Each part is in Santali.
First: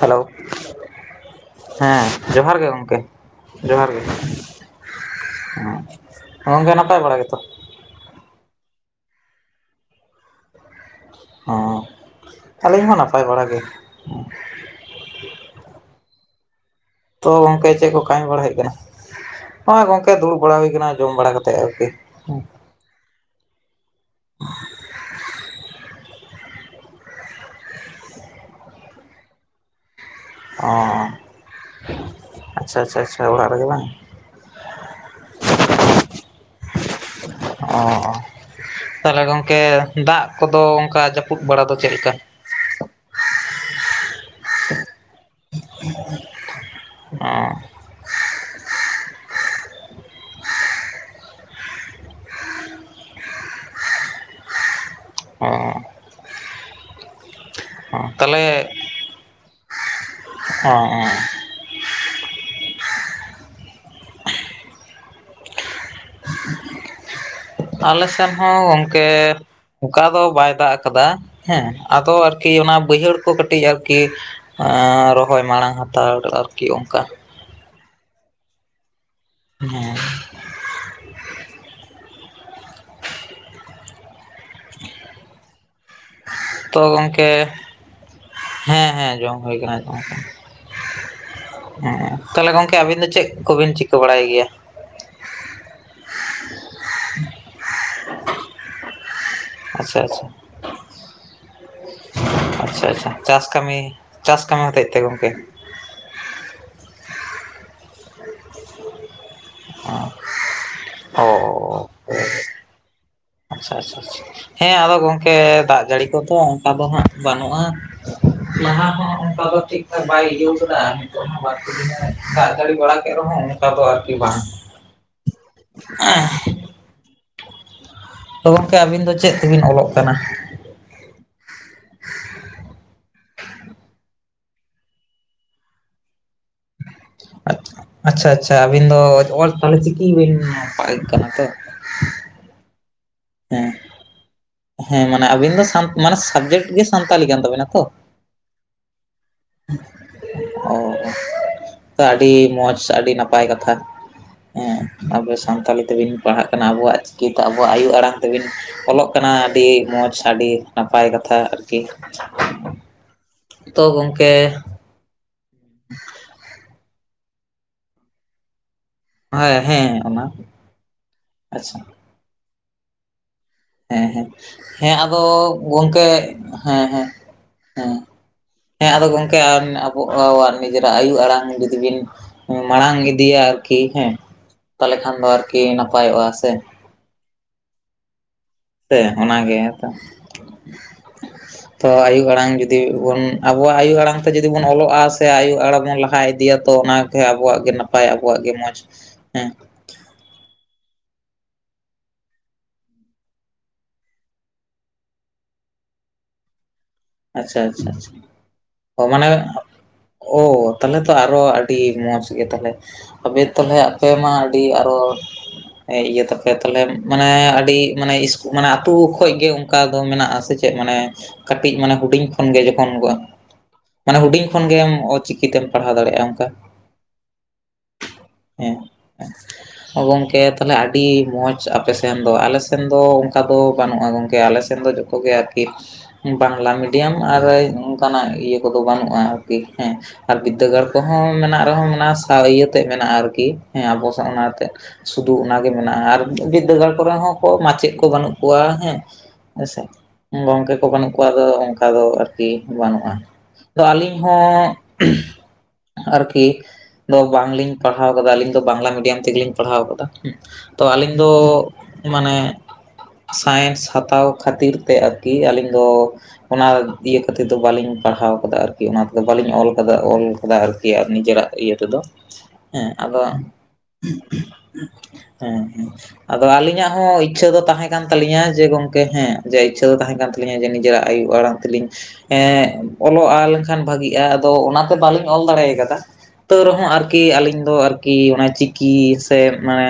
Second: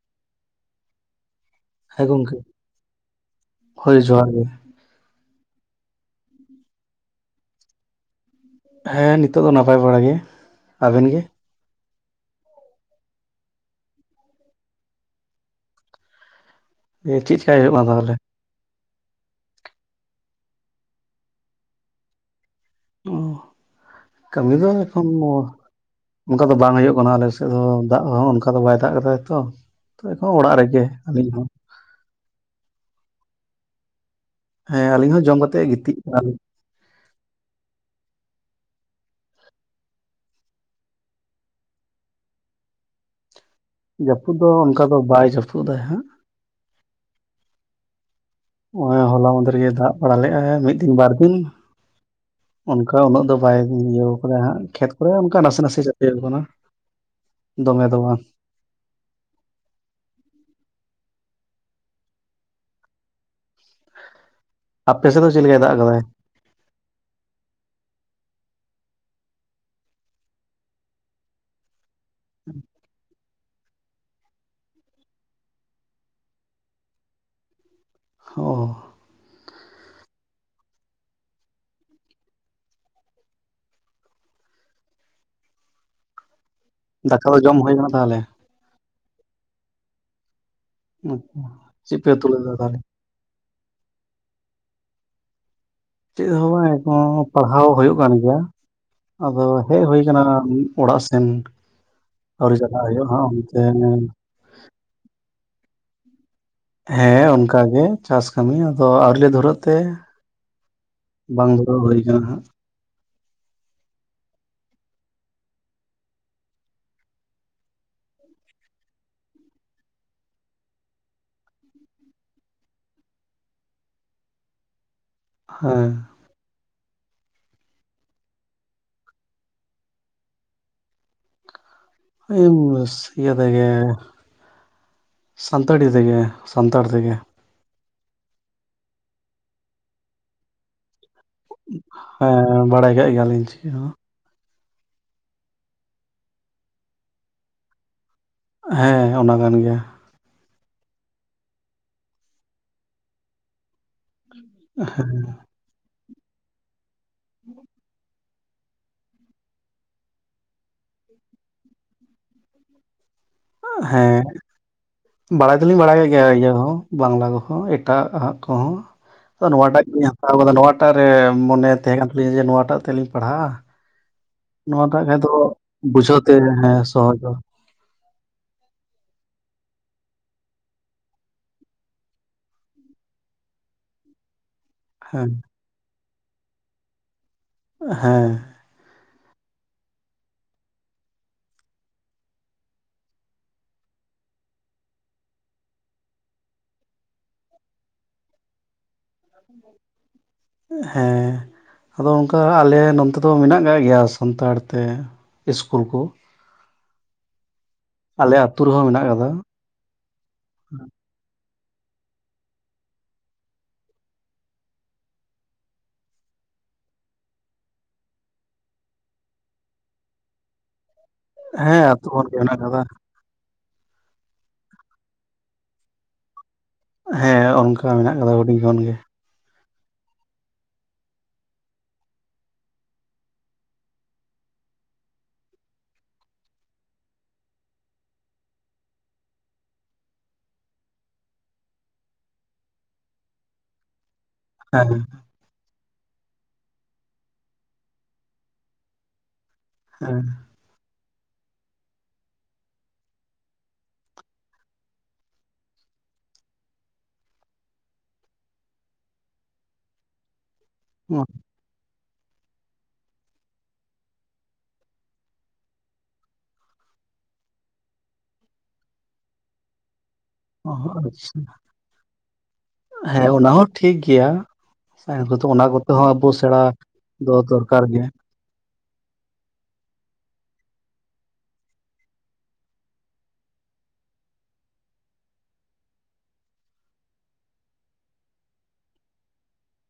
ᱦᱮᱞᱳ ᱦᱮᱸ ᱡᱚᱦᱟᱨ ᱜᱮ ᱜᱚᱢᱠᱮ ᱡᱚᱦᱟᱨ ᱜᱮ ᱦᱸᱚ ᱟᱢ ᱜᱮ ᱱᱟᱯᱟᱭ ᱵᱟᱲᱟ ᱜᱮᱛᱚ? ᱦᱮᱸ ᱱᱤᱛᱚᱜ ᱫᱚ ᱱᱟᱯᱟᱭ ᱵᱟᱲᱟ ᱜᱮ ᱾ ᱟᱵᱮᱱ ᱜᱮ? ᱦᱚᱸ ᱟᱹᱞᱤᱧ ᱦᱚᱸ ᱱᱟᱯᱟᱭ ᱵᱟᱲᱟ ᱜᱮ ᱾ ᱮ ᱪᱮᱫ ᱛᱚ ᱪᱮᱠᱟᱭ ᱜᱚᱝᱠᱮ ᱦᱩᱭᱩᱜ ᱠᱟᱱᱟ ᱪᱮᱫ ᱠᱚ ᱛᱟᱦᱚᱞᱮ ᱠᱟᱹᱢᱤ ᱵᱟᱲᱟ ᱦᱩᱭᱩᱜ ᱠᱟᱱᱟ ᱱᱚᱜ-ᱚᱭ ᱱᱚᱜᱚᱭ ᱜᱚᱝᱠᱮ ᱫᱩᱲᱩᱵ ᱵᱟᱲᱟ ᱦᱩᱭ ᱟᱠᱟᱱᱟ ᱡᱚᱢ ᱵᱟᱲᱟ ᱠᱟᱛᱮᱫ ᱟᱨᱠᱤ ᱾ ᱚ ᱠᱟᱹᱢᱤ ᱫᱚ ᱮᱠᱷᱚᱱ ᱚᱱᱠᱟ ᱫᱚ ᱵᱟᱝ ᱦᱩᱭᱩᱜ ᱠᱟᱱᱟ ᱟᱞᱮ ᱥᱮᱫ ᱫᱚ ᱫᱟᱜ ᱦᱚᱸ ᱚᱱᱠᱟ ᱫᱚ ᱵᱟᱭ ᱫᱟᱜ ᱠᱟᱫᱟᱭ ᱛᱚ ᱾ ᱮᱠᱷᱚᱱ ᱚᱲᱟᱜ ᱚ ᱨᱮᱜᱮ ᱟᱹᱞᱤᱧ ᱦᱚᱸ ᱾ ᱟᱪᱪᱷᱟ ᱟᱪᱪᱷᱟ ᱟᱪᱪᱷᱟ ᱚᱲᱟᱜ ᱨᱮᱜᱮ ᱵᱟᱝ ᱾ ᱦᱮᱸ ᱟᱞᱤᱧ ᱦᱚᱸ ᱡᱚᱢ ᱠᱟᱛᱮᱫ ᱜᱤᱛᱤᱡ ᱟᱞᱤᱧ ᱚ ᱛᱟᱦᱚᱞᱮ ᱜᱚᱝᱠᱮ ᱫᱟᱜ ᱠᱚᱫᱚ ᱚᱱᱠᱟ ᱡᱟᱹᱯᱩᱫ ᱵᱟᱲᱟ ᱫᱚ ᱪᱮᱫᱞᱮᱠᱟ? ᱡᱟᱹᱯᱩᱫ ᱫᱚ ᱚᱱᱠᱟ ᱫᱚ ᱵᱟᱭ ᱡᱟᱹᱯᱩᱫ ᱫᱟ ᱦᱟᱸᱜ ᱾ ᱟᱸ ᱱᱚᱜᱚᱭ ᱦᱚᱞᱟ ᱢᱽᱫᱷᱮᱨ ᱜᱮᱭ ᱫᱟᱜ ᱵᱟᱲᱟ ᱞᱮ-ᱟᱬᱭ ᱢᱤᱫ ᱫᱤᱱ ᱵᱟᱨ ᱫᱤᱱ ᱾ ᱚᱱᱠᱟ ᱩᱱᱟᱹᱜ ᱫᱚ ᱵᱟᱭ ᱤᱭᱟᱹ ᱠᱟᱫᱟ ᱦᱜ ᱠᱷᱮᱛ ᱠᱚᱨᱮ ᱚᱱᱠᱟ ᱱᱟᱥᱮ ᱱᱟᱥᱮ ᱚ ᱪᱟᱯᱮ ᱟᱠᱟᱱᱟ ᱾ ᱛᱟᱦᱚᱞᱮ ᱚᱸ ᱟᱯᱮ ᱥᱮᱫ ᱫᱚ ᱪᱮᱫ ᱞᱮᱠᱟᱭ ᱫᱟᱜ ᱟᱠᱟᱫᱟᱭ? ᱟᱞᱮ ᱥᱮᱱ ᱦᱚᱸ ᱜᱚᱝᱠᱮ ᱚᱱᱠᱟ ᱫᱚ ᱵᱟᱭ ᱫᱟᱜ ᱟᱠᱟᱫᱟ ᱾ ᱦᱮᱸ ᱟᱫᱚ ᱟᱨᱠᱤ ᱚᱱᱟ ᱵᱟᱹᱭᱦᱟᱹᱲ ᱠᱚ ᱠᱟᱹᱴᱤᱡ ᱟᱨᱠᱤ ᱨᱚᱦᱚᱭ ᱢᱟᱲᱟᱝ ᱦᱟᱛᱟᱲ ᱟᱨᱠᱤ ᱚᱱᱠᱟ ᱦᱚᱸ-ᱚ ᱦᱮᱸ ᱛᱚ ᱫᱟᱠᱟ ᱜᱚᱢᱠᱮ ᱫᱚ ᱡᱚᱢ ᱦᱩᱭ ᱠᱟᱱᱟ ᱛᱟᱦᱚᱞᱮ ᱦᱮᱸ ᱦᱮᱸ ᱡᱚᱢ ᱦᱩᱭ ᱟᱠᱱᱟ ᱮᱠᱷᱮᱱ ᱫᱚ ᱾ ᱟᱪᱪᱷᱟ, [inaudible] ᱪᱮᱫ ᱯᱮ ᱦᱮᱸ ᱩᱛᱩ ᱛᱟᱦᱚᱞᱮ ᱞᱮᱫᱟ ᱜᱚᱝᱠᱮ ᱟᱵᱤᱱ ᱫᱚ ᱪᱮᱫ ᱠᱚᱵᱤᱱ ᱪᱤᱠᱟᱹ ᱵᱟᱲᱟᱭ ᱜᱮᱭᱟ ᱪᱮᱫ ᱦᱚᱸ ᱵᱟᱝ ᱮᱠᱷᱱ ᱯᱟᱲᱦᱟᱣ ᱦᱩᱭᱩᱜ ᱠᱟᱱ ᱜᱤᱭᱟ᱾ ᱟᱫᱚ ᱦᱮᱡ ᱟᱪᱪᱷᱟ ᱦᱩᱭ ᱟᱠᱟᱱᱟ ᱟᱪᱪᱷᱟ ᱚᱲᱟᱜ ᱥᱮᱱ ᱟᱹᱣᱨᱤ ᱪᱟᱞᱟᱜ ᱟᱪᱪᱷᱟ ᱟᱪᱪᱷᱟ ᱦᱩᱭᱩᱜ-ᱟ ᱪᱟᱥ ᱚᱱᱛᱮ ᱠᱟᱹᱢᱤ ᱪᱟᱥ ᱠᱟᱹᱢᱤ ᱦᱚᱛᱮᱡ ᱛᱮ ᱜᱚᱢᱠᱮ ᱦᱮᱸ ᱚᱱᱠᱟᱜᱮ ᱪᱟᱥ ᱠᱟᱹᱢᱤ ᱟᱫᱚ ᱟᱣᱨᱤᱞᱮ ᱫᱷᱚᱨᱟᱜ ᱛᱮ ᱚ ᱵᱟᱝ ᱜᱚᱞᱚ ᱦᱩᱭ ᱠᱟᱱᱟ ᱦᱟᱸᱜ ᱟᱪᱪᱷᱟ ᱟᱪᱪᱷᱟ ᱟᱪᱪᱷᱟ ᱦᱮᱸ ᱟᱫᱚ ᱜᱚᱝᱠᱮ ᱫᱟᱜ ᱡᱟᱹᱲᱤ ᱠᱚᱫᱚ ᱚᱱᱠᱟ ᱫᱚ ᱦᱟᱸᱜ ᱵᱟᱹᱱᱩᱜᱼᱟ [inaudible] ᱞᱟᱦᱟ ᱦᱚᱸ ᱚᱱᱠᱟ ᱫᱚ ᱴᱷᱤᱠ ᱴᱷᱟᱠ ᱵᱟᱭ ᱤᱭᱟᱹᱣᱠᱟᱫᱟ ᱱᱤᱛᱚᱜ ᱦᱚᱸ ᱵᱟᱨ ᱞᱮ ᱫᱤᱱᱮ ᱫᱟᱜ ᱢᱟᱲᱤ ᱵᱟᱲᱟ ᱠᱮᱫ ᱨᱮᱦᱚᱸ ᱝᱠᱟᱫᱚ ᱟᱨᱠᱤ ᱵᱟᱝ ᱦᱟᱸᱜ ᱦᱮᱸ ᱛᱚ ᱜᱚᱝᱠᱮ ᱟᱵᱤᱱ ᱫᱚ ᱪᱮᱫ ᱛᱮᱵᱤᱱ ᱚᱞᱚᱜ ᱠᱟᱱᱟ [unintelligible] ᱥᱟᱱᱛᱟᱲᱤ ᱛᱮᱜᱮ ᱥᱟᱱᱛᱟᱲ ᱛᱮᱜᱮ ᱟᱪᱪᱷᱟ ᱟᱪᱪᱷᱟ ᱟᱹᱵᱤᱱ ᱫᱚ ᱚ ᱛᱟᱦᱚᱞᱮ ᱪᱤᱠᱤ ᱵᱤᱱ ᱯ ᱠᱟᱱᱟ ᱛᱚ ᱦᱮᱸ ᱵᱟᱲᱟᱭ ᱠᱟᱜ ᱜᱮᱭᱟᱞᱤᱧ ᱪᱤᱠᱤ ᱦᱮᱸ ᱦᱚᱸ ᱦᱮᱸ ᱢᱟᱱᱮ ᱟᱵᱤᱱ ᱫᱚ ᱥᱟᱱᱛ ᱢᱟᱱᱮ ᱥᱟᱵᱡᱮᱠᱴ ᱜᱮ ᱥᱟᱱᱛᱟᱞᱤ ᱠᱟᱱ ᱛᱟᱵᱤᱱᱟ ᱛᱚ ᱦᱮᱸ ᱚᱱᱟ ᱠᱟᱱ ᱜᱮᱭᱟ ᱚ ᱟᱹᱰᱤ ᱢᱚᱡᱽ ᱟᱹᱰᱤ ᱱᱟᱯᱟᱭ ᱠᱟᱛᱷᱟ ᱮᱸ ᱟᱵᱮ ᱥᱟᱱᱛᱟᱞᱤ ᱛᱮᱵᱤᱱ ᱯᱟᱲᱦᱟᱜ ᱠᱟᱱᱟ ᱟᱵᱚᱣᱟᱜ ᱪᱤᱠᱤᱛᱮ ᱟᱵᱚᱣᱟᱜ ᱟᱭᱩ ᱟᱲᱟᱝ ᱛᱮᱵᱤᱱ ᱚᱞᱚᱜ ᱠᱟᱱᱟ ᱠᱟᱱᱟ ᱟᱹᱰᱤ ᱢᱚᱡᱽ ᱟᱹᱰᱤ ᱱᱟᱯᱟᱭ ᱠᱟᱛᱷᱟ ᱟᱨᱠᱤ ᱛᱚ ᱦᱮᱸ ᱜᱚᱝᱠᱮ ᱵᱟᱲᱟᱭ ᱫᱚᱞᱤᱧ ᱵᱟᱲᱟᱭ ᱜᱮᱭᱟ ᱤᱭᱟᱹ ᱦᱚᱸ ᱵᱟᱝᱞᱟ ᱠᱚᱦᱚᱸ ᱮᱴᱟᱜᱟ ᱠᱚᱦᱚᱸ ᱛᱚ ᱦᱮᱸ ᱱᱚᱣᱟᱴᱟᱜ ᱦᱮᱸ ᱜᱮᱞᱤᱧ ᱚᱱᱟ ᱦᱟᱛᱟᱣ ᱠᱟᱫᱟ ᱱᱚᱣᱟᱴᱟᱜ ᱨᱮ ᱢᱚᱱᱮ ᱟᱪᱪᱷᱟ ᱛᱟᱦᱮᱸ ᱠᱟᱱ ᱛᱟᱹᱞᱞᱤᱧᱟ ᱡᱮ ᱱᱚᱣᱟᱴᱟᱜ ᱛᱮ ᱞᱤᱧ ᱯᱟᱲᱦᱟᱜᱼᱟ ᱦᱮᱸ ᱦᱮᱸ ᱦᱮᱸ ᱱᱚᱣᱟᱴᱟᱜ ᱠᱷᱟᱡ ᱟᱫᱚ ᱫᱚ ᱜᱚᱝᱠᱮ ᱵᱩᱡᱷᱟᱹᱣ ᱛᱮ ᱦᱮᱸ ᱦᱮᱸ ᱥᱚᱦᱚᱡᱚᱜ ᱦᱮᱸ ᱦᱮᱸ ᱟᱫᱚ ᱜᱚᱝᱠᱮ ᱟᱵᱚᱣᱟᱜ ᱱᱤᱡᱮᱨᱟᱜ ᱟᱭᱩ ᱟᱲᱟᱝ ᱡᱩᱫᱤ ᱵᱤᱱ ᱢᱟᱲᱟᱝ ᱤᱫᱤᱭᱟ ᱟᱨᱠᱤ ᱦᱮᱸ ᱛᱟᱦᱚᱞᱮ ᱠᱷᱟᱱ ᱫᱚ ᱦᱮᱸ ᱟᱨᱠᱤ ᱱᱟᱯᱟᱭᱚᱜᱼᱟ ᱥᱮ ᱦᱮᱸ ᱥᱮ ᱚᱱᱟᱜᱮᱛᱚ [inaudible] ᱛᱚ ᱟᱭᱩ ᱟᱲᱟᱝ ᱡᱩᱫᱤ ᱵᱚᱱ ᱟᱵᱚᱣᱟᱜ ᱟᱭᱩ ᱟᱲᱟᱝ ᱛᱮ ᱡᱩᱫᱤ ᱵᱚᱱ ᱚᱞᱚᱜᱼᱟ ᱥᱮ ᱟᱭᱩ ᱟᱲᱟᱝ ᱵᱚᱱ ᱞᱟᱦᱟ ᱤᱫᱤᱭᱟ ᱛᱚ ᱚᱱᱟ ᱦᱮᱸ ᱟᱵᱚᱣᱟᱜ ᱜᱮ ᱱᱟᱯᱟᱭ ᱟᱵᱚᱣᱟᱜ ᱜᱮ ᱢᱚᱸᱡᱽ ᱦᱮᱸ ᱦᱮᱸ ᱟᱫᱚ ᱚᱱᱠᱟ ᱟᱞᱮ ᱱᱚᱱ ᱛᱮ ᱫᱚ ᱢᱮᱱᱟᱜ ᱠᱟᱜ ᱜᱮᱭᱟ ᱥᱟᱱᱛᱟᱲ ᱛᱮ ᱤᱥᱠᱩᱞ ᱠᱚ ᱟᱪᱪᱷᱟ ᱟᱪᱪᱷᱟ ᱟᱪᱪᱷᱟ ᱟᱞᱮ ᱟᱹᱛᱩ ᱨᱮᱦᱚᱸ ᱚ ᱢᱮᱱᱟᱜ ᱢᱟᱱᱮ ᱠᱟᱫᱟ ᱳ ᱛᱟᱦᱚᱞᱮ ᱛᱚ ᱟᱨᱚ ᱟᱹᱰᱤ ᱢᱚᱸᱡᱽ ᱜᱮ ᱛᱟᱦᱚᱞᱮ ᱟᱵᱮ ᱛᱟᱦᱚᱞᱮ ᱟᱯᱮᱢᱟ ᱟᱹᱰᱤ ᱟᱨᱚ ᱮ ᱤᱭᱟᱹ ᱛᱟᱯᱮ ᱛᱟᱦᱞᱮ ᱢᱟᱱᱮ ᱟᱹᱰᱤ ᱢᱟᱱᱮ ᱤᱥ ᱢᱟᱱᱮ ᱟᱹᱛᱩ ᱠᱷᱚᱡ ᱜᱮ ᱚᱱᱠᱟ ᱫᱚ ᱢᱮᱱᱟᱜᱼᱟ ᱥᱮ ᱪᱮᱫ ᱢᱟᱱᱮ ᱠᱟᱹᱴᱤᱡ ᱦᱮᱸ ᱢᱟᱱᱮ ᱟᱹᱛᱩ ᱦᱩᱰᱤᱧ ᱠᱷᱚᱱ ᱢᱮᱱᱟᱜ ᱜᱮ ᱠᱟᱫᱟ ᱡᱚᱠᱷᱚᱱ ᱠᱚ ᱢᱟᱱᱮ ᱦᱩᱰᱤᱧ ᱠᱷᱚᱱᱜᱮᱢ ᱚᱪᱤᱠᱤᱛᱮᱢ ᱯᱟᱲᱦᱟᱣ ᱫᱟᱲᱮᱭᱟᱜᱼᱟ ᱚᱱᱠᱟ ᱦᱮᱸ ᱚᱱᱠᱟ ᱢᱮᱱᱟᱜ ᱠᱟᱫᱟ ᱦᱩᱰᱤᱧ ᱠᱷᱚᱱ ᱜᱮ ' [unintelligible] ᱳ ᱜᱚᱢᱠᱮ ᱛᱟᱦᱚᱞᱮ ᱟᱹᱰᱤ ᱢᱚᱡᱽ ᱟᱯᱮ ᱥᱮᱱ ᱫᱚ ᱟᱞᱮ ᱥᱮᱱ ᱫᱚ ᱚᱱᱠᱟ ᱫᱚ ᱵᱟᱹᱱᱩᱜᱼᱟ ᱜᱚᱢᱠᱮ ᱟᱞᱮ ᱥᱮᱱ ᱫᱚ ᱠᱚ ᱜᱮ‌ ᱟᱠᱤ ᱵᱟᱝᱞᱟ ᱢᱤᱰᱤᱭᱟᱢ ᱟᱨ ᱚᱱᱠᱟᱱᱟᱜ ᱤᱭᱟᱹ ᱠᱚᱫᱚ ᱵᱟᱹᱱᱩᱜᱼᱟ ᱟᱨᱠᱤ ᱦᱮᱸ ᱟᱨ ᱵᱤᱫᱽᱫᱟᱹᱜᱟᱲ ᱠᱚᱦᱚᱸ ᱢᱮᱱᱟᱜ ᱨᱮᱦᱚᱸ ᱢᱮᱱᱟ ᱥᱟᱶ ᱤᱭᱟᱹ ᱛᱮᱫ ᱢᱮᱱᱟᱜᱼᱟ ᱟᱨᱠᱤ ᱦᱮᱸ ᱟᱵᱚ ᱥᱟ ᱚᱱᱟ ᱦᱮᱸ ᱥᱩᱫᱷᱩ ᱚᱱᱟᱜᱮ ᱢᱮᱱᱟᱜᱼᱟ ᱟᱨ ᱵᱤᱨᱫᱟᱹᱜᱟᱲ ᱠᱚᱨᱮ ᱦᱚᱸ ᱠᱚ ᱢᱟᱪᱮᱫ ᱠᱚ ᱵᱟᱹᱱᱩᱜ ᱠᱚᱣᱟ ᱦᱮᱸ ᱦᱮᱸᱥᱮ ᱦᱮᱸ ᱜᱚᱝᱠᱮ ᱠᱚ ᱵᱟᱱᱩᱜ ᱠᱟ ᱫᱚ ᱚᱱᱠᱟ ᱫᱚ ᱟᱨᱠᱤ ᱵᱟᱹᱱᱩᱜᱼᱟ ᱛᱚ ᱟᱹᱞᱤᱧ ᱦᱚᱸ ᱟᱨᱠᱤ ᱫᱚ ᱵᱟᱝᱞᱤᱧ ᱯᱟᱲᱦᱟᱣ ᱠᱟᱫᱟ ᱟᱞᱤᱧ ᱫᱚ ᱵᱟᱝᱞᱟ ᱢᱤᱰᱤᱭᱟᱢ ᱛᱮᱜᱮᱞᱤᱧ ᱯᱟᱲᱦᱟᱣ ᱟᱠᱟᱫᱟ ᱛᱚ ᱟᱹᱞᱤᱧ ᱫᱚ ᱢᱟᱱᱮ ᱥᱟᱭᱮᱱᱥ ᱦᱟᱛᱟᱣ ᱠᱷᱟᱹᱛᱤᱨ ᱛᱮ ᱟᱨᱠᱤ ᱟᱹᱞᱤᱧ ᱫᱚ ᱚᱱᱟ ᱤᱭᱟᱹ ᱠᱟᱛᱮ ᱫᱚ ᱵᱟᱞᱤᱧ ᱯᱟᱲᱦᱟᱣ ᱠᱟᱫᱟ ᱟᱨᱠᱤ ᱚᱱᱟ ᱛᱮᱫᱚ ᱵᱟᱹᱞᱤᱧ ᱚᱞ ᱠᱟᱫᱟ ᱚᱞ ᱠᱟᱫᱟ ᱟᱨᱠᱤ ᱟᱪᱪᱷᱟ ᱱᱤᱡᱮᱨᱟᱜ ᱤᱭᱟᱹ ᱛᱮᱫᱚ ᱦᱮᱸ ᱟᱫᱚ ᱚᱱᱟ ᱦᱚᱸ ᱴᱷᱤᱠ ᱜᱮᱭᱟ ᱥᱟᱭᱮᱱᱥ ᱠᱚᱛᱮ ᱦᱮᱸ ᱚᱱᱟ ᱦᱮᱸ ᱠᱚᱛᱮ ᱦᱚᱸ ᱟᱵᱚ ᱟᱫᱚ ᱥᱮᱬᱟ ᱟᱹᱞᱤᱧᱟᱜ ᱦᱚᱸ ᱤᱪᱪᱷᱟᱹ ᱫᱚ ᱫᱚᱨᱠᱟᱨ ᱛᱟᱦᱮᱸ ᱠᱟᱱ ᱜᱮ ᱛᱟᱹᱟᱞᱤᱧᱟ ᱡᱮ ᱜᱚᱝᱠᱮ ᱦᱮᱸ ᱡᱮ ᱤᱪᱪᱷᱟᱹ ᱫᱚ ᱛᱟᱦᱮᱸ ᱠᱟᱱ ᱛᱟᱹᱞᱤᱧᱟ ᱡᱮ ᱱᱤᱡᱮᱨᱟᱜ ᱟᱭᱳ ᱟᱲᱟᱝ ᱛᱮᱞᱤᱧ ᱦᱮᱸ ᱚᱞᱚᱜᱼᱟ ᱞᱮᱱᱠᱷᱟᱱ ᱵᱷᱟᱜᱤᱼᱟ ᱟᱫᱚ ᱚᱱᱟᱛᱮ ᱵᱟᱹᱞᱤᱧ ᱚᱞ ᱫᱟᱲᱮ ᱠᱟᱫᱟ ᱛᱟᱹᱣ ᱨᱮᱦᱚᱸ ᱟᱨᱠᱤ ᱟᱹᱞᱤᱧ ᱫᱚ ᱟᱨᱠᱤ ᱚᱱᱟ ᱪᱤᱠᱤ ᱥᱮ ᱢᱟᱱᱮ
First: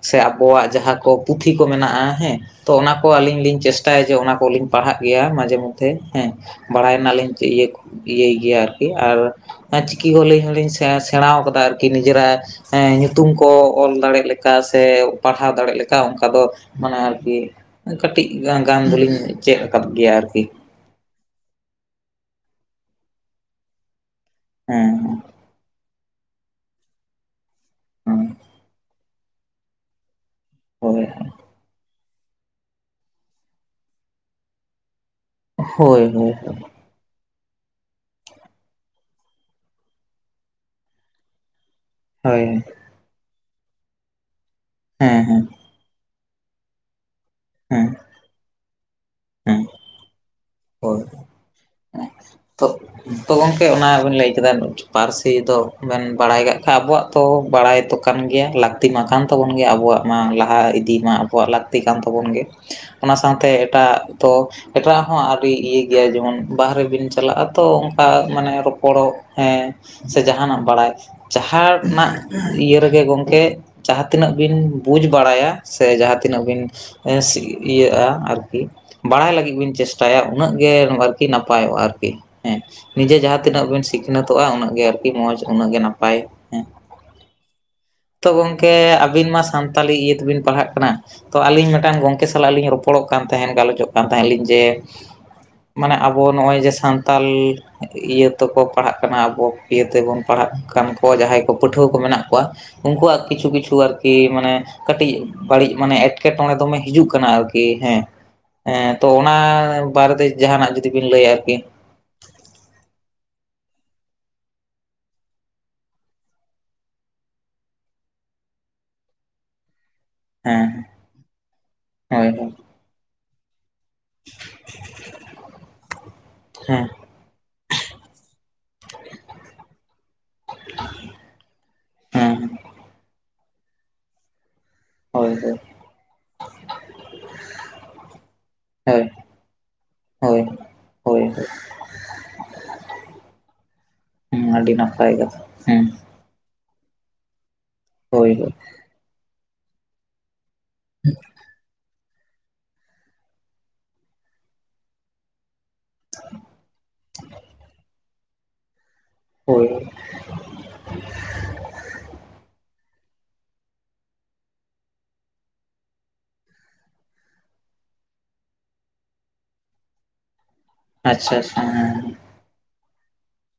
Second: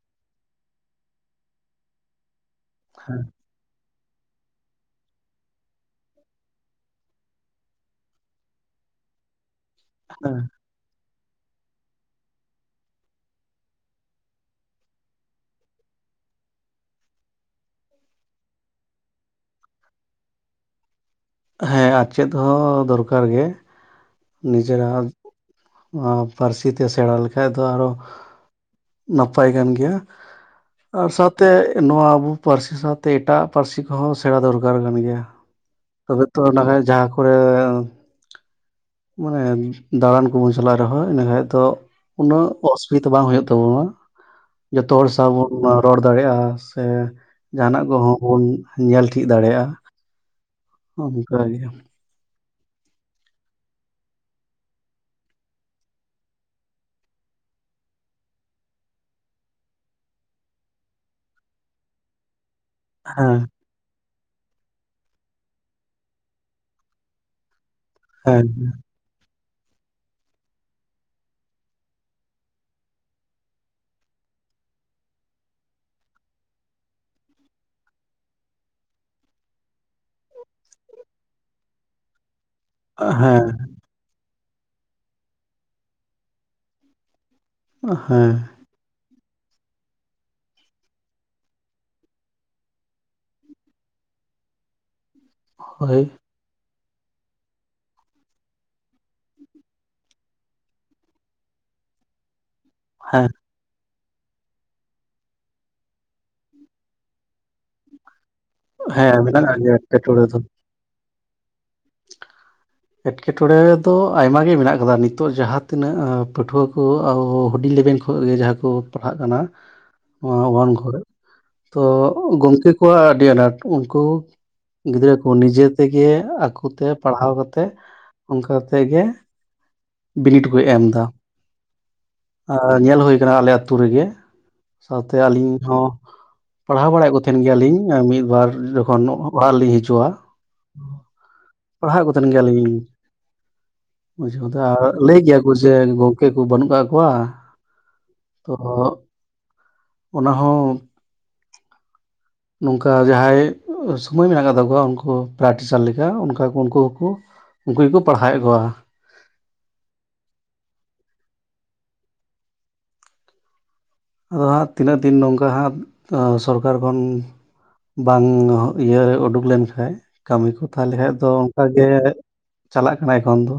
ᱥᱮ ᱟᱵᱚᱣᱟᱜ ᱡᱟᱦᱟᱸ ᱠᱚ ᱯᱩᱛᱷᱤ ᱠᱚ ᱢᱮᱱᱟᱜᱼᱟ ᱦᱮᱸ ᱛᱚ ᱚᱱᱟ ᱠᱚ ᱟᱹᱞᱤᱧ ᱞᱤᱧ ᱪᱮᱥᱴᱟᱭᱟ ᱡᱮ ᱚᱱᱟ ᱠᱚᱞᱤᱧ ᱯᱟᱲᱦᱟᱜ ᱜᱮᱭᱟ ᱢᱟᱡᱷᱮ ᱢᱚ ᱢᱚᱫᱽᱷᱮ ᱦᱮᱸ ᱵᱟᱲᱟᱭ ᱨᱮᱱᱟᱜ ᱞᱤᱧ ᱤᱭᱟ. ᱤᱭᱟᱹᱭ ᱜᱮᱭᱟ ᱟᱨᱠᱤ ᱟᱨ ᱦᱮᱸ ᱪᱤᱠᱤ ᱦᱚᱸᱞᱤ ᱦᱚᱸᱞᱤᱧ ᱥᱮ ᱥᱮᱬᱟᱣ ᱠᱟᱫᱟ ᱟᱨᱠᱤ ᱱᱤᱡᱮᱨᱟᱜ ᱦᱮᱸ ᱧᱩᱛᱩᱢ ᱠᱚ ᱚᱞ ᱫᱟᱲᱮᱜ ᱞᱮᱠᱟ ᱥᱮ ᱯᱟᱲᱦᱟᱣ ᱫᱟᱲᱮᱜ ᱞᱮᱠᱟ ᱚᱱᱠᱟ ᱫᱚ ᱢᱟᱱᱮ ᱟᱨᱠᱤ ᱠᱟᱹᱴᱤᱡ ᱜᱟᱸ ᱜᱟᱱ ᱫᱚᱞᱤᱧ ᱪᱮᱫ ᱟᱠᱟᱫ ᱜᱮᱭᱟ ᱟᱨᱠᱤ ᱦᱮᱸ ᱟᱨ ᱪᱮᱫ ᱦᱚᱸ ᱫᱚᱨᱠᱟᱨ ᱜᱮ᱾ ᱦᱮᱸ ᱱᱤᱡᱮᱨᱟᱜ ᱯᱟᱹᱨᱥᱤ ᱛᱮ ᱥᱮᱬᱟ ᱞᱮᱠᱷᱟ ᱫᱚ ᱟᱨᱚ ᱦᱮᱸ ᱱᱟᱯᱟᱭ ᱠᱟᱱ ᱜᱮᱭᱟ᱾ ᱦᱳᱭ ᱟᱨ ᱥᱟᱛᱼᱼ ᱛᱮ ᱱᱚᱣᱟ ᱟᱵᱚ ᱯᱟᱹᱨᱥᱤ ᱥᱟᱶᱛᱮ ᱮᱴᱟᱜ ᱯᱟᱹᱨᱥᱤ ᱠᱚᱦᱚᱸ ᱥᱮᱬᱟ ᱫᱚᱨᱠᱟᱨ ᱠᱟᱱ ᱜᱮᱭᱟ᱾ ᱦᱳᱭ ᱛᱚᱵᱮ ᱦᱳᱭ ᱛᱚ ᱦᱳᱭ ᱱᱟᱦᱟᱭ ᱡᱟᱦᱟᱸ ᱠᱚᱨᱮ ᱢᱟᱱᱮᱱ ᱫᱟᱬᱟᱱ ᱠᱚᱵᱩᱱ ᱪᱟᱞᱟᱜ ᱨᱮᱦᱚᱸ ᱤᱱᱟᱹᱠᱷᱟᱡ ᱫᱚ ᱦᱳᱭ ᱩᱱᱟᱹᱜ ᱠᱚᱥ ᱱᱤᱛ ᱵᱟᱝ ᱦᱩᱭᱩᱜ ᱛᱟᱵᱚᱣᱟ, ᱡᱚᱛᱚ ᱦᱚᱲ ᱦᱮᱸ ᱥᱟᱶ ᱦᱮᱸ ᱵᱚᱱ ᱨᱚᱲ ᱫᱟᱲᱮᱭᱟᱜᱼᱟ, ᱥᱮ ᱦᱮᱸ ᱡᱟᱦᱟᱸᱱᱟᱜ ᱠᱚᱦᱚᱸ ᱵᱩᱱ ᱧᱮᱞ ᱴᱷᱤᱠ ᱦᱮᱸ ᱫᱟᱲᱮᱭᱟᱜᱼᱟ ᱾ ᱦᱳᱭ ᱮᱸ ᱛᱳᱜ ᱛᱚ ᱜᱚᱝᱠᱮ ᱚᱱᱟ ᱵᱤᱱ ᱞᱟᱹᱭ ᱠᱮᱫᱟ ᱯᱟᱨᱥᱤ ᱫᱚ ᱵᱮᱱ ᱵᱟᱲᱟᱭ ᱠᱟᱜ ᱠᱷᱟᱜ ᱟᱵᱚᱣᱟᱜ ᱛᱚ ᱵᱟᱲᱟᱭᱛᱚ ᱠᱟᱱ ᱜᱮᱭᱟ ᱞᱟᱹᱠᱛᱤ ᱢᱟ ᱠᱟᱱ ᱛᱟᱵᱚᱱ ᱜᱮᱭᱟ ᱟᱵᱚᱣᱟᱜ ᱢᱟ ᱞᱟᱦᱟ ᱤᱫᱤ ᱢᱟ ᱟᱵᱚᱣᱟᱜ ᱞᱟᱠ ᱞᱟᱹᱠᱛᱤ ᱠᱟᱱ ᱛᱟᱵᱚᱱ ᱜᱮ ᱚᱱᱟ ᱦᱮᱸ ᱥᱟᱶᱛᱮ ᱮᱴᱟᱜ ᱫᱚ ᱮᱴᱟᱜ ᱦᱚᱸ ᱤᱭᱟᱹ ᱜᱮᱭᱟ ᱡᱮᱢᱚᱱ ᱵᱟᱦᱮᱨᱮᱵᱤᱱ ᱪᱟᱞᱟᱜᱼᱟ ᱛᱚ ᱚᱱᱠᱟ ᱦᱮᱸ ᱢᱟᱱᱮ ᱨᱚᱯᱚᱲ ᱦᱮᱸ, ᱥᱮ, ᱡᱟᱦᱟᱸᱱᱟᱜ ᱵᱟᱲᱟᱭ, ᱡᱟᱦᱟᱸᱱᱟᱜ ᱤᱭᱟᱹ ᱨᱮᱜᱮ ᱜᱚᱢᱠᱮ? ᱡᱟᱦᱟᱸ ᱛᱤᱱᱟᱹᱜ ᱵᱤᱱ ᱵᱩᱡᱽ ᱵᱟᱲᱟᱭᱟ, ᱥᱮ ᱡᱟᱦᱟᱸᱛᱤᱱᱟᱹᱜ ᱵᱤᱱ ᱦᱮᱸᱥᱤ ᱤᱭᱟᱹᱜᱼᱟ ᱾ ᱟᱨᱠᱤ ᱵᱟᱲᱟᱭ ᱞᱟᱹᱜᱤᱫ ᱵᱤᱱ ᱪᱮ? ᱛᱟᱭᱟ ᱾ ᱩᱱᱟᱹᱜ ᱜᱮ, ᱟᱨᱠᱤ ᱱᱟᱯᱟᱭᱚᱜᱼᱟ ᱾ ᱟᱨᱠᱤ ᱦᱮᱸ, ᱱᱤᱡᱮ ᱡᱟᱦᱟᱸ ᱦᱮᱸ ᱛᱤᱱᱟᱹᱜ ᱵᱤᱱ ᱥᱤ ᱥᱤᱠᱱᱟᱹᱛᱚᱜᱼᱟ ᱩᱱᱟᱹᱜ ᱜᱮ ᱟᱨᱠᱤ ᱢᱚᱡᱽ ᱩᱱᱟᱹᱜ ᱜᱮ ᱱᱟᱯᱟᱭ, ᱦᱮᱸ ᱛᱚ ᱠᱮ ᱟᱹᱵᱤᱱ ᱢᱟ ᱥᱟᱱᱛᱟᱞᱤ ᱤᱭᱟᱹ ᱛᱮᱵᱤᱱ ᱯᱟᱲᱦᱟᱜ ᱠᱟᱱᱟ ᱛᱚ ᱟᱹᱞᱤᱧ ᱢᱮᱴᱟᱱ ᱜᱚᱝᱠᱮ ᱥᱟᱞᱟᱜ ᱞᱤᱧ ᱨᱚᱯᱚᱲᱚᱜ ᱠᱟᱱ ᱛᱟᱦᱮᱸᱫ ᱜᱟᱞᱚᱪᱚᱜ ᱠᱟᱱ ᱛᱟᱦᱮᱸᱫ ᱞᱤᱧ ᱡᱮ ᱢᱟᱱᱮ ᱦᱳᱭ ᱟᱵᱚ ᱱᱚᱜᱼᱚᱭ ᱡᱮ ᱥᱟᱱᱛᱟᱞ, ᱤᱭᱟᱹ ᱛᱮᱠᱚ ᱯᱟᱲᱦᱟᱜ ᱠᱟᱱᱟ ᱟᱵᱚ ᱤᱭᱟᱹ ᱛᱮᱵᱚᱱ ᱯᱟᱲᱦᱟᱜ ᱠᱟᱱ ᱠᱚ ᱡᱟᱦᱟᱸᱭ ᱠᱚ ᱯᱟᱹᱴᱷᱩᱣᱟᱹ ᱠᱚ ᱢᱮᱱᱟᱜ ᱠᱚᱣᱟ ᱩᱱᱠᱩᱣᱟᱜ ᱦᱮᱸ ᱠᱤᱪᱷᱩ ᱠᱤᱪᱷᱩ ᱟᱨᱠᱤ ᱢᱟᱱᱮ ᱠᱟᱹᱴᱤᱡ ᱵᱟᱹᱲᱤᱡ ᱢᱟᱱᱮ ᱮᱸᱴᱠᱮᱴᱚᱬᱮᱸ ᱫᱚᱢᱮ ᱦᱤᱡᱩᱜ ᱠᱟᱱᱟ ᱟᱨᱠᱤ ᱠᱤ ᱦᱮᱸ ᱮᱸ ᱛᱚ ᱦᱮᱸ ᱚᱱᱟ ᱢᱮᱱᱟᱜᱼᱟ ᱜᱮᱭᱟ ᱮᱴᱠᱮᱴᱚᱬᱮ ᱵᱟᱨᱮᱛᱮ ᱫᱚ ᱡᱟᱦᱟᱱᱟᱜ ᱡᱩᱫᱤ ᱵᱤᱱ ᱞᱟᱹᱭ ᱟ ᱟᱨᱠᱤ? ᱮᱴᱠᱮᱴᱚᱬᱮ ᱫᱚ ᱟᱭᱢᱟ ᱜᱮ ᱢᱮᱱᱟᱜ ᱠᱟᱫᱟ ᱱᱤᱛᱚᱜ ᱡᱟᱦᱟᱸ ᱛᱤᱱᱟᱹᱜ ᱯᱟᱹᱴᱷᱩᱣᱟᱹ ᱠᱚ ᱦᱩᱰᱤᱧ ᱞᱮᱵᱮᱞ ᱦᱚᱭ ᱜᱮᱸ ᱡᱟᱦᱟᱸ ᱠᱚ ᱯᱟᱲᱦᱟᱜ ᱠᱟᱱᱟ [unintelligible] ᱱᱚᱣᱟ ᱦᱮᱸ ᱚᱶᱟᱱ ᱠᱚᱨᱮᱫ ᱛᱚ ᱦᱳᱭ ᱦᱳᱭ ᱜᱚᱢᱠᱮ ᱠᱚᱣᱟᱜ ᱟᱹᱰᱤ ᱟᱱᱟᱴ ᱩᱱᱠᱩ ᱜᱤᱫᱽᱨᱟᱹ ᱠᱚ ᱱᱤᱡᱮ ᱛᱮᱜᱮ ᱦᱮᱸ ᱟᱠᱚᱛᱮ ᱯᱟᱲᱦᱟᱣ ᱠᱟᱛᱮᱫ ᱚᱝᱠᱟ ᱛᱮᱸ ᱜᱮᱸ ᱵᱤᱱᱤᱰ ᱠᱚ ᱮᱢ ᱫᱟ ᱦᱮᱸ ᱟᱸ ᱧᱮᱞ ᱦᱩᱭ ᱟᱠᱟᱱᱟ ᱟᱞᱮ ᱟᱛᱩ ᱨᱮᱸᱜᱮᱸ ᱥᱟᱶᱛᱮ ᱦᱳᱭ ᱦᱳᱭ ᱟᱞᱤᱧ ᱦᱚᱸ ᱯᱟᱲᱦᱟᱣ ᱵᱟᱲᱟᱭᱮᱫ ᱠᱚ ᱛᱷᱮᱱ ᱜᱮᱭᱟᱞᱤᱧ ᱢᱤᱫᱵᱟᱨ ᱡᱚᱠᱷᱚᱱ ᱚᱲᱟᱜ ᱞᱤᱧ ᱦᱤᱡᱩᱜᱼᱟ᱾ ᱦᱳᱭ ᱦᱳᱭ ᱯᱟᱲᱦᱟᱣᱮᱫ ᱠᱚ ᱛᱟᱦᱮᱱ ᱜᱮᱭᱟᱞᱤᱧ, ᱦᱳᱭ ᱵᱩᱡᱷᱟᱣ᱾ ᱟᱹᱰᱤ ᱟᱸ ᱱᱟᱯᱟᱭ ᱞᱟᱹᱭ ᱜᱮᱭᱟ ᱠᱟᱛᱷᱟ ᱠᱚ ᱡᱮ ᱦᱮᱸ ᱜᱚᱢ ᱜᱚᱢᱠᱮ ᱠᱚ ᱵᱟᱹᱱᱩᱜ ᱠᱟᱜ ᱠᱚᱣᱟ ᱦᱳᱭ ᱦᱳᱭ ᱛᱚ ᱚᱱᱟ ᱦᱚᱸ [unintelligible] ᱱᱚᱝᱠᱟ ᱡᱟᱦᱟᱸᱭ ᱥᱚᱢᱚᱭ ᱢᱮᱱᱟᱜ ᱟᱠᱟᱫᱟ ᱛᱟᱠᱚᱣᱟ ᱩᱝᱠᱩ ᱯᱮᱨᱟᱴᱤᱪᱟᱨ ᱞᱮᱠᱟ ᱚᱱᱠᱟ ᱠᱚ ᱩᱱᱠᱩ ᱦᱩᱸᱠᱚ ᱩᱝᱠᱩ ᱜᱮᱠᱚ ᱯᱟᱲᱦᱟᱣᱮᱫ ᱠᱚᱣᱟ ᱾ ᱦᱳᱭ ᱾ ᱟᱫᱚ ᱦᱟᱸᱜ ᱛᱤᱱᱟᱹᱜ ᱫᱤᱱ ᱱᱚᱝᱠᱟ ᱦᱟᱸᱜ ᱥᱚᱨᱠᱟᱨ ᱠᱷᱚᱱ ᱵᱟᱝ ᱤᱭᱟᱹᱨᱮ ᱩᱰᱩᱠ ᱞᱮᱱᱠᱷᱟᱡᱽ ᱠᱟᱹᱢᱤ ᱠᱚ ᱛᱟᱦᱮ ᱞᱮᱠᱷᱟᱡ ᱫᱚ ᱟᱪᱪᱷᱟ ᱟᱪᱪᱷᱟ ᱚᱝᱠᱟ ᱜᱮ ᱦᱮᱸ ᱪᱟᱞᱟᱜ ᱠᱟᱱᱟ ᱮᱠᱷᱚᱱ ᱫᱚ?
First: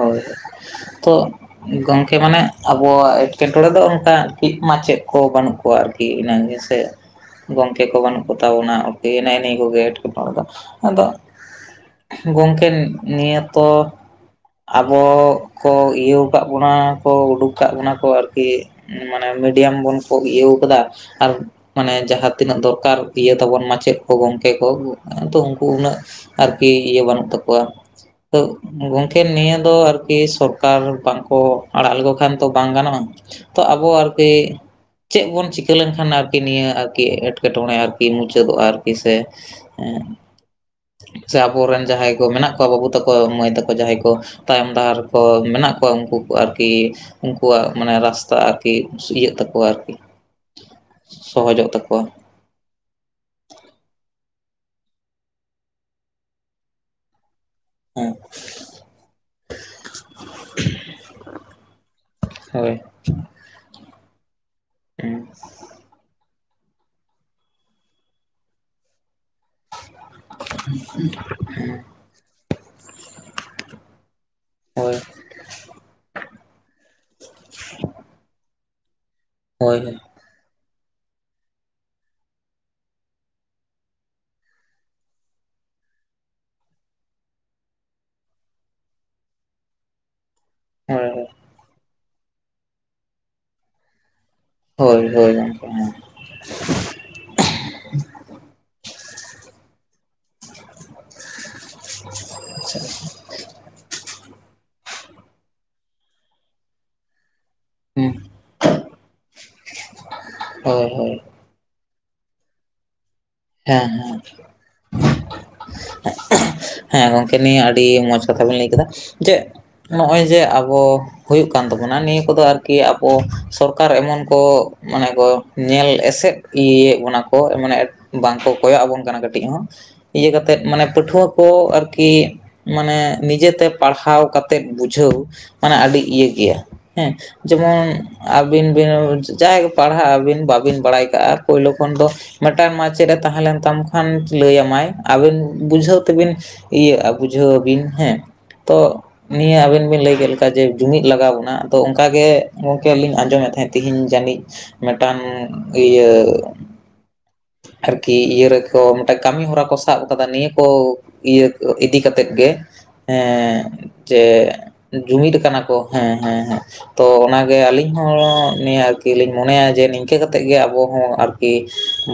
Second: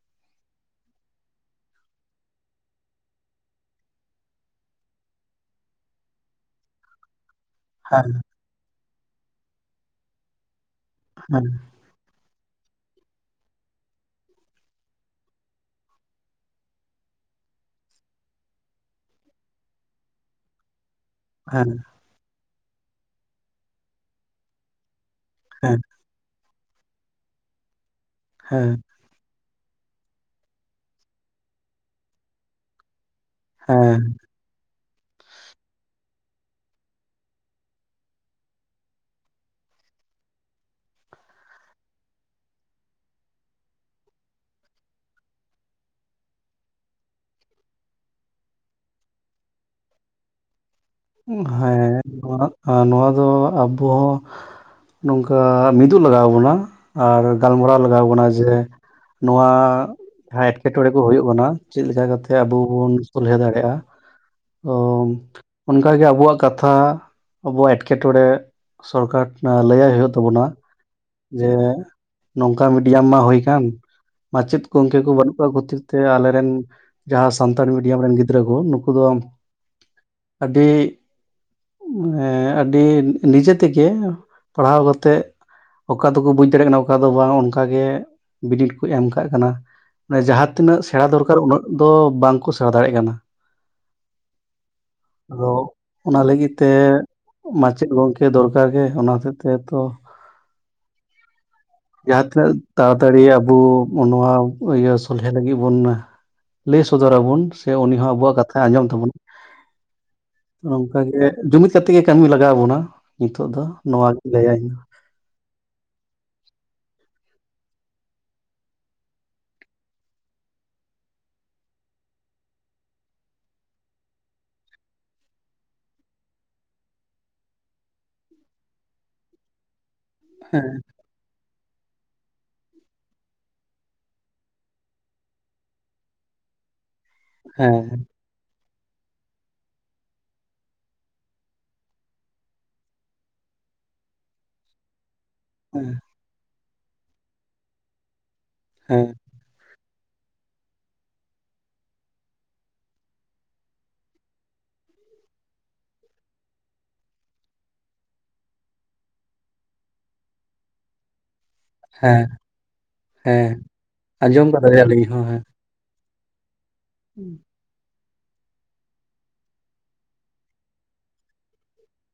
ᱦᱳᱭ ᱛᱚ ᱜᱚᱝᱠᱮ ᱢᱟᱱᱮ ᱟᱵᱚᱣᱟᱜ ᱮᱴᱠᱮᱴᱚᱬᱮᱸ ᱫᱚ ᱚᱝᱠᱟ ᱴᱤᱠ ᱢᱟᱪᱮᱫ ᱠᱚ ᱵᱟᱹᱱᱩᱜ [inaudible] ᱟᱨᱠᱤ ᱤᱱᱟᱹ ᱜᱮᱸ ᱥᱮᱸ ᱜᱚᱝᱠᱮ ᱠᱚ ᱦᱮᱸ ᱵᱟᱹᱱᱩᱜ ᱠᱚᱛᱟ ᱵᱚᱱᱟ ᱳᱠᱮᱭᱮᱱᱟ ᱮ ᱱᱤᱭᱟᱹ ᱠᱚᱜᱮ ᱮᱸᱴᱠᱮᱴᱚᱬᱮ ᱫᱚ ᱟᱫᱚ ᱦᱮᱸ ᱜᱚᱝᱠᱮ ᱱᱤᱭᱟᱹ ᱛᱚ ᱟᱵᱚ ᱠᱚ ᱤᱭᱟᱹᱣ ᱠᱟᱜ ᱵᱚᱱᱟ ᱠᱚ ᱩᱰᱩᱠ ᱟᱠᱟᱜ ᱵᱚᱱᱟ ᱠᱚ ᱟᱨᱠᱤ ᱢᱟᱱᱮ ᱢᱤᱰᱤᱭᱟᱢ ᱵᱚᱱ ᱠᱚ ᱤᱭᱟᱹᱶ ᱠᱟᱫᱟ ᱟᱨ ᱦᱮᱸ ᱢᱟᱱᱮ ᱡᱟᱦᱟᱸ ᱛᱤᱱᱟᱹᱜ ᱫᱚᱨᱠᱟᱨ ᱤᱭᱟᱹ ᱛᱟᱵᱚᱱ ᱢᱟᱪᱮᱫ ᱠᱚ ᱜᱚᱝᱠᱮ ᱠᱚ ᱛᱚ ᱩᱝᱠᱩ ᱦᱮᱸ ᱩᱱᱟᱹᱜ ᱟᱨᱠᱤ ᱤᱭᱟᱹ ᱵᱟᱹᱱᱩᱜ ᱛᱟᱠᱚᱣᱟ ᱛᱚ ᱦᱮᱸ ᱮᱠᱷᱮᱱ ᱱᱤᱭᱟᱹ ᱫᱚ ᱟᱨᱠᱤ ᱥᱚᱨᱠᱟᱨ ᱵᱟᱝᱠᱚ ᱟᱲᱟᱜ ᱞᱮᱠᱚ ᱠᱷᱟᱱ ᱛᱚ ᱵᱟᱝ ᱜᱟᱱᱚᱜᱼᱟ᱾ ᱛᱚ ᱟᱵᱚ ᱦᱮᱸ ᱟᱨᱠᱤ ᱪᱮᱫ ᱵᱚᱱ ᱪᱤᱠᱟᱹ ᱞᱮᱱᱠᱷᱟᱱ ᱟᱨᱠᱤ ᱱᱤᱭᱟᱹ ᱟᱨᱠᱤ ᱮᱸᱴᱠᱮ ᱴᱚᱬᱮ ᱟᱨᱠᱤ ᱢᱩᱪᱟᱹᱫᱚᱜᱼᱟ ᱟᱨᱠᱤ ᱥᱮ ᱦᱮ ᱥᱮ ᱟᱵᱚᱨᱮᱱ ᱡᱟᱦᱟᱸᱭ ᱠᱚ ᱢᱮᱱᱟᱜ ᱠᱚᱣᱟ ᱵᱟᱹᱵᱩ ᱛᱟᱠᱚ ᱢᱟᱹᱭ ᱛᱟᱠᱚ ᱡᱟᱦᱟᱸᱭ ᱠᱚ ᱛᱟᱭᱚᱢ ᱫᱟᱦᱟᱨ ᱠᱚ ᱢᱮᱱᱟᱜ ᱠᱚᱣᱟ ᱩᱱᱠᱩ ᱠᱚ ᱟᱨᱠᱤ ᱩᱱᱠᱩᱣᱟᱜ ᱢᱟᱱᱮ ᱨᱟᱥᱛᱟ ᱟᱨᱠᱤ ᱤᱭᱟᱹᱜ ᱛᱟᱠᱚᱣᱟ ᱟᱨᱠᱤ ᱩᱸ ᱥᱚᱦᱚᱡᱚᱜ ᱦᱮᱸ ᱛᱟᱠᱚᱣᱟ ᱱᱚᱣᱟ ᱱᱚᱣᱟ ᱫᱚ ᱟᱵᱚ ᱦᱚᱸ ᱱᱚᱝᱠᱟ ᱢᱤᱫᱩᱜ ᱞᱟᱜᱟᱣ ᱵᱚᱱᱟ ᱟᱨ ᱜᱟᱞ ᱢᱟᱨᱟᱣ ᱞᱟᱜᱟᱣ ᱦᱮᱸ ᱵᱚᱱᱟ ᱡᱮ ᱱᱚᱣᱟ ᱡᱟᱦᱟᱸ ᱮᱴᱠᱮᱴᱚᱬᱮ ᱠᱚ ᱦᱩᱭᱩᱜ ᱠᱟᱱᱟ ᱪᱮᱫ ᱞᱮᱠᱟ ᱠᱟᱛᱮᱜ ᱟᱵᱚ ᱦᱳᱭ ᱵᱚᱱ ᱥᱚᱞᱦᱮ ᱫᱟᱲᱮᱭᱟᱜᱼᱟ᱾ ᱚ ᱦᱩᱸ ᱚᱱᱠᱟᱜᱮ ᱟᱵᱚᱣᱟᱜ ᱠᱟᱛᱷᱟ ᱟᱵᱩᱣᱟᱜ ᱮᱴᱠᱮᱴᱚᱬᱮ ᱥᱚᱨᱠᱟᱨ ᱞᱟᱹᱭᱟᱭ ᱦᱩᱭᱩᱜ ᱛᱟᱵᱚᱱᱟ ᱡᱮ ᱱᱚᱝᱠᱟ ᱢᱤᱰᱤᱭᱟᱢ ᱢᱟ ᱦᱩᱭ ᱠᱟᱱ ᱢᱟᱪᱮᱫ ᱠᱚ ᱦᱳᱭ ᱜᱚᱝᱠᱮ ᱠᱚ ᱵᱟᱹᱱᱩᱜ ᱠᱚᱣᱟ ᱠᱷᱚᱛᱤᱨ ᱛᱮ ᱟᱞᱮᱨᱮᱱ ᱡᱟᱦᱟᱸ ᱥᱟᱱᱛᱟᱲᱤ ᱢᱤᱰᱤᱭᱟᱢ ᱨᱮᱱ ᱜᱤᱫᱽᱨᱟᱹ ᱠᱚ ᱱᱩᱠᱩ ᱫᱚ ᱦᱳᱭ ᱟᱹᱰᱤ ᱟᱹᱰᱤ ᱱᱤᱡᱮ ᱛᱮᱜᱮ ᱯᱟᱲᱦᱟᱣ ᱠᱟᱛᱮᱫ ᱚᱠᱟ ᱫᱚᱠᱚ ᱵᱩᱡᱽ ᱫᱟᱲᱮᱭᱟᱜ ᱠᱟᱱᱟ ᱚᱠᱟ ᱫᱚ ᱵᱟᱝ ᱚᱱᱠᱟ ᱜᱮ ᱵᱤᱱᱤᱰ ᱠᱚ ᱮᱢ ᱠᱟᱜᱽ ᱠᱟᱱᱟ᱾ ᱢᱟᱱᱮ ᱡᱟᱦᱟᱸ ᱛᱤᱱᱟᱹᱜ ᱦᱳᱭ ᱥᱮᱬᱟ ᱦᱳᱭ ᱫᱚᱨᱠᱟᱨ ᱩᱱᱟᱹᱜ ᱫᱚ ᱵᱟᱝᱠᱚ ᱥᱮᱬᱟ ᱫᱟᱲᱮᱭᱟᱜ ᱠᱟᱱᱟ᱾ ᱦᱳᱭ ᱦᱳᱭ ᱟᱫᱚ ᱜᱚᱢᱠᱮ ᱦᱮᱸ ᱚᱱᱟ ᱞᱟᱹᱜᱤᱫ ᱛᱮ ᱢᱟᱪᱮᱫ ᱜᱚᱝᱠᱮ ᱫᱚᱨᱠᱟᱨ ᱜᱮ ᱚᱱᱟ ᱦᱟᱛᱤᱨ ᱛᱮ ᱛᱚ [inaudible] ᱡᱟᱦᱟᱸ ᱛᱤᱱᱟᱹᱜ ᱛᱟᱲᱟᱛᱟᱲᱤ ᱟᱹᱵᱩ ᱱᱚᱣᱟ ᱤᱭᱟᱹ ᱥᱚᱞᱦᱮ ᱞᱟᱹᱜᱤᱫ ᱵᱩᱱ ᱞᱟᱹᱭ ᱥᱚᱫᱚᱨᱟᱵᱚᱱ ᱥᱮ ᱩᱱᱤ ᱦᱚᱸ ᱦᱩᱸ ᱟᱵᱚᱣᱟᱜ ᱠᱟᱛᱷᱟᱭ ᱟᱸᱡᱚᱢ ᱛᱟᱵᱚᱱ ᱦᱳᱭ ᱱᱚᱝᱠᱟ ᱦᱳᱭ ᱜᱮ ᱡᱩᱢᱤᱫᱽ ᱠᱟᱛᱮᱜ ᱜᱮ ᱠᱟᱹᱢᱤ ᱞᱟᱜᱟᱣ ᱟᱵᱚᱱᱟ᱾ ᱦᱮᱸ ᱦᱮᱸ ᱦᱮᱸ ᱜᱚᱝᱠᱮ ᱱᱤᱭᱟᱹ ᱟᱹᱰᱤ ᱢᱚᱡᱽ ᱠᱟᱛᱷᱟ ᱵᱮᱱ ᱞᱟᱹᱭ ᱠᱮᱫᱟ ᱡᱮ ᱱᱚᱜᱼᱚᱭ ᱡᱮ ᱟᱵᱚ ᱦᱩᱭᱩᱜ ᱠᱟᱱ ᱛᱟᱵᱚᱱᱟ ᱱᱤᱭᱟᱹ ᱠᱚᱫᱚ ᱟᱨᱠᱤ ᱟᱵᱚ ᱥᱚᱨᱠᱟᱨ ᱮᱢᱚᱱ ᱠᱚ ᱢᱟᱱᱮ ᱠᱚ ᱧᱮᱞ ᱮᱥᱮᱫ ᱤᱭᱟᱹᱭᱮᱫ ᱵᱚᱱᱟ ᱠᱚ ᱢᱟᱱᱮ ᱵᱟᱝ ᱠᱚ ᱠᱚᱭᱚᱜ ᱟᱵᱚᱱ ᱠᱟᱱᱟ ᱠᱟᱹᱴᱤᱡ ᱦᱚᱸ ᱤᱭᱟᱹ ᱠᱟᱛᱮᱫ ᱦᱮᱸ ᱢᱟᱱᱮ ᱯᱟᱹᱴᱷᱩᱣᱟᱹ ᱠᱚ ᱟᱨᱠᱤ ᱢᱟᱱᱮ ᱱᱤᱡᱮ ᱛᱮ ᱯᱟᱲᱦᱟᱣ ᱠᱟᱛᱮᱫ ᱵᱩᱡᱷᱟᱹᱣ ᱢᱟᱱᱮ ᱟᱹᱰᱤ ᱤᱭᱟᱹ ᱜᱮᱭᱟ ᱦᱮᱸ ᱦᱮᱸ ᱡᱮᱢᱚᱱ ᱟᱹᱵᱤᱱ ᱵᱤᱱ ᱡᱟᱦᱟᱸᱭ ᱯᱟᱲᱦᱟᱜ ᱟᱹᱵᱤᱱ ᱵᱟᱵᱤᱱ ᱵᱟᱲᱟᱭ ᱠᱟᱜᱼᱟ ᱯᱳᱭᱞᱳ ᱠᱷᱚᱱ ᱫᱚ ᱢᱤᱫᱴᱟᱝ ᱢᱟ ᱪᱮᱫ ᱮ ᱛᱟᱦᱮᱸ ᱞᱮᱱ ᱛᱟᱢ ᱠᱷᱟᱱ ᱞᱟᱹᱭ ᱟᱢᱟᱭ ᱟᱵᱤᱱ ᱦᱮᱸ ᱵᱩᱡᱷᱟᱹᱣ ᱛᱮᱵᱤᱱ ᱤᱭᱟᱹᱜᱼᱟ ᱵᱩᱡᱷᱟᱹᱣ ᱟᱵᱤᱱ ᱦᱮᱸ ᱛᱚ ᱦᱮᱸ ᱱᱤᱭᱟᱹ ᱟᱵᱮᱱ ᱵᱤᱱ ᱞᱟᱹᱭ ᱠᱮᱫ ᱞᱮᱠᱟ ᱡᱮ ᱡᱩᱢᱤᱫ ᱞᱟᱜᱟᱣ ᱵᱚᱱᱟ ᱟᱫᱚ ᱚᱱᱠᱟ ᱜᱮ ᱜᱚᱢᱠᱮ ᱞᱤᱧ ᱟᱸᱡᱚᱢᱮᱫ ᱛᱟᱦᱮᱸᱫ ᱛᱤᱦᱤᱧ ᱡᱟᱹᱱᱤᱡ ᱢᱤᱫᱴᱟᱝ ᱤᱭᱟᱹ ᱟᱨᱠᱤ ᱤᱭᱟᱹ ᱨᱮᱠᱚ ᱢᱤᱫᱴᱟᱝ ᱠᱟᱹᱢᱤ ᱦᱚᱨᱟ ᱠᱚ ᱥᱟᱵ ᱠᱟᱫᱟ ᱱᱤᱭᱟᱹ ᱠᱚ ᱤᱭᱟᱹ ᱤᱫᱤ ᱦᱮᱸ ᱠᱟᱛᱮᱫ ᱜᱮ ᱦᱮᱸ ᱡᱮ ᱟᱸᱡᱚᱢ ᱠᱟᱫᱟᱞᱮ ᱟᱹᱞᱤᱧ ᱦᱚᱸ ᱡᱩᱢᱤᱫ ᱦᱮᱸ ᱠᱟᱱᱟ ᱠᱚ ᱦᱮᱸ ᱦᱮᱸ ᱦᱮᱸ ᱛᱚ ᱚᱱᱟᱜᱮ ᱟᱹᱞᱤᱧ ᱟᱹᱞᱤᱧ ᱦᱚᱸ ᱱᱤᱭᱟᱹ ᱟᱨᱠᱤ ᱞᱤᱧ ᱢᱚᱱᱮᱭᱟ ᱡᱮ ᱱᱤᱝᱠᱟᱹ ᱠᱟ ᱠᱟᱛᱮᱫ ᱜᱮ ᱟᱵᱚ ᱦᱚᱸ ᱟᱨᱠᱤ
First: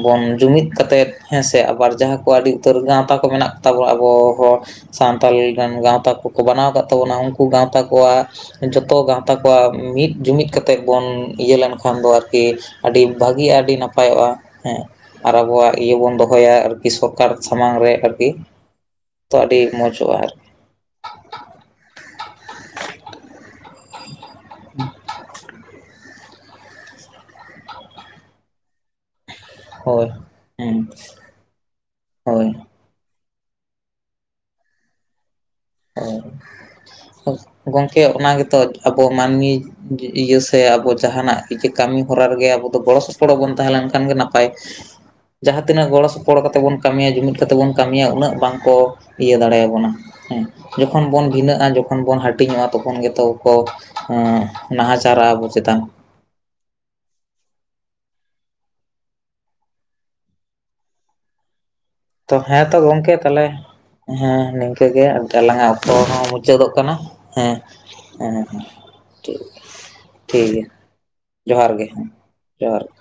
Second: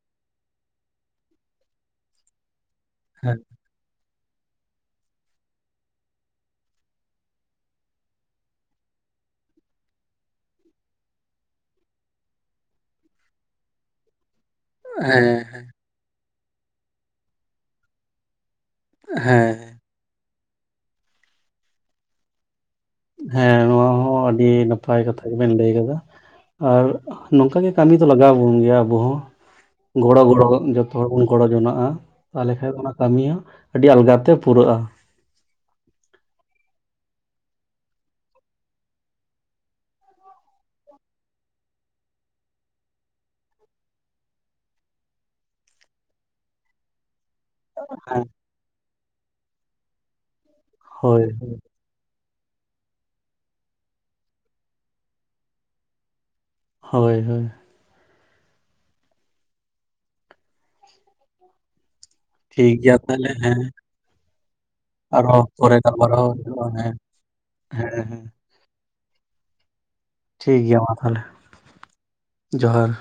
ᱵᱚᱱ ᱡᱩᱢᱤᱫ ᱠᱟᱛᱮᱫ ᱦᱮᱸ ᱥᱮ ᱟᱵᱟᱨ ᱡᱟᱦᱟᱸ ᱠᱚ ᱟᱹᱰᱤ ᱩᱛᱟᱹᱨ ᱜᱟᱶᱛᱟ ᱠᱚ ᱦᱮᱸ ᱢᱮᱱᱟᱜ ᱠᱚ ᱛᱟᱵᱚᱱᱟ ᱟᱵᱚ ᱦᱚᱲ ᱥᱟᱱᱛᱟᱞ ᱨᱮᱱ ᱜᱟᱶᱛᱟ ᱠᱚᱠᱚ ᱵᱮᱱᱟᱣ ᱟᱠᱟᱫ ᱛᱟᱵᱚᱱᱟ ᱩᱱᱠᱩ ᱜᱟᱶᱛᱟ ᱠᱚᱣᱟᱜ ᱡᱚᱛᱚ ᱜᱟᱶᱛᱟ ᱠᱚᱣᱟᱜ ᱢᱤᱫ ᱡᱩᱢᱤᱫ ᱠᱟᱛᱮᱜ ᱵᱚᱱ ᱤᱭᱟᱹ ᱞᱮᱱᱠᱷᱟᱱ ᱫᱚ ᱟᱨᱠᱤ ᱟᱹᱰᱤ ᱵᱷᱟᱹᱜᱤᱜᱼᱟ ᱟᱹᱰᱤ ᱱᱟᱯᱟᱭᱚᱜᱼᱟ ᱦᱮᱸ ᱟᱨ ᱦᱮᱸ ᱟᱵᱚᱣᱟᱜ ᱤᱭᱟᱹ ᱵᱚᱱ ᱫᱚᱦᱚᱭᱟ ᱟᱨᱠᱤ ᱥᱚᱨᱠᱟᱨ ᱥᱟᱢᱟᱝ ᱨᱮ ᱟᱨᱠᱤ ᱛᱚ ᱦᱮᱸ ᱟᱹᱰᱤ ᱢᱚᱡᱚᱜᱼᱟ ᱟᱨ ᱦᱮᱸ ᱱᱚᱶᱟ ᱦᱚᱸ ᱟᱹᱰᱤ ᱱᱟᱯᱟᱭ ᱠᱟᱛᱷᱟ ᱜᱮᱵᱮᱱ ᱞᱟᱹᱭ ᱟᱠᱟᱫᱟ, ᱟᱨ ᱱᱚᱝᱠᱟ ᱜᱮ ᱠᱟᱹᱢᱤ ᱫᱚ ᱞᱟᱜᱟᱣ ᱟᱵᱚᱱ ᱜᱮᱭᱟ ᱟᱵᱚ ᱦᱚᱸ ᱦᱳᱭ ᱜᱚᱲᱚ ᱜᱚᱲᱚ ᱦᱩᱸ ᱡᱚᱛᱚ ᱦᱚᱲ ᱵᱚᱱ ᱜᱚᱲᱚ ᱡᱚᱱᱟᱜᱼᱟ ᱦᱳᱭ ᱛᱟᱦᱚᱞᱮ ᱠᱷᱟᱱ ᱚᱱᱟ, ᱠᱟᱹᱢᱤ ᱦᱚᱸ ᱟᱹᱰᱤ ᱟᱞᱜᱟ ᱛᱮ ᱯᱩᱨᱟᱹᱜᱼᱟ ᱚ ᱜᱚᱢᱠᱮ ᱚᱱᱟ ᱜᱮᱛᱚ ᱟᱵᱚ ᱢᱟᱹᱱᱢᱤ ᱤᱭᱟᱹ ᱥᱮ ᱟᱵᱚ ᱡᱟᱦᱟᱱᱟᱜ ᱠᱤᱪᱷᱤ ᱠᱟᱹᱢᱤ ᱦᱚᱨᱟ ᱨᱮᱜᱮ ᱟᱵᱚ ᱫᱚ ᱜᱚᱲᱚ ᱥᱚᱯᱚᱲᱚ ᱵᱚᱱ ᱛᱟᱦᱮᱸ ᱞᱮᱱᱠᱷᱟᱱ ᱜᱮ ᱱᱟᱯᱟᱭ᱾ ᱡᱟᱦᱟᱸ ᱛᱤᱱᱟᱹᱜ ᱜᱚᱲᱚ ᱥᱚᱯᱚᱦᱚᱫ ᱠᱟᱛᱮ ᱵᱚᱱ ᱠᱟᱹᱢᱤᱭᱟ ᱡᱩᱢᱤᱫ ᱠᱟᱛᱮ ᱵᱚᱱ ᱠᱟᱹᱢᱤᱭᱟ ᱦᱮᱸ ᱩᱱᱟᱹᱜ ᱵᱟᱝ ᱠᱚ ᱤᱭᱟᱹ ᱫᱟᱲᱮᱭᱟᱵᱚᱱᱟ, ᱦᱮᱸ ᱡᱚᱠᱷᱚᱱ ᱦᱳᱭ ᱵᱚᱱ ᱵᱷᱤᱱᱟᱹᱜᱼᱟᱚᱠᱷᱚᱱ ᱡᱚᱠᱷᱚᱱ ᱵᱚᱱ ᱦᱟᱹᱴᱤᱧᱚᱜᱼᱟ ᱛᱚᱠᱷᱚᱱ ᱜᱮᱛᱚ ᱠᱚ ᱱᱟᱦᱟᱪᱟᱨᱟᱜᱼᱟ ᱟᱵᱚ ᱪᱮᱛᱟᱱ, ᱦᱳᱭ ᱦᱳᱭ ᱛᱚ ᱦᱮᱸ ᱛᱚ ᱴᱷᱤᱠ ᱜᱮᱭᱟ ᱜᱚᱢᱠᱮ ᱛᱟᱦᱚᱞᱮ, ᱦᱮᱸ ᱦᱮᱸ ᱱᱤᱝᱠᱟᱹ ᱜᱮ ᱟᱨᱦᱚᱸ ᱜᱟᱞᱟᱝ ᱟ ᱯᱚᱨᱮ ᱚᱠᱛᱚ ᱦᱚᱸ ᱜᱟᱞᱢᱟᱨᱟᱣ ᱦᱩᱭᱩᱜᱼᱟ ᱢᱩᱪᱟᱹᱫᱚᱜ ᱦᱮᱸ ᱠᱟᱱᱟ ᱦᱮᱸ ᱦᱮᱸ ᱦᱮᱸ ᱴᱷᱤᱠ ᱴᱷᱤᱠ ᱜᱮᱭᱟ ᱡᱚᱦᱟᱨ ᱜᱮ ᱦᱮᱸ ᱡᱚᱦᱟᱨ ᱜᱮ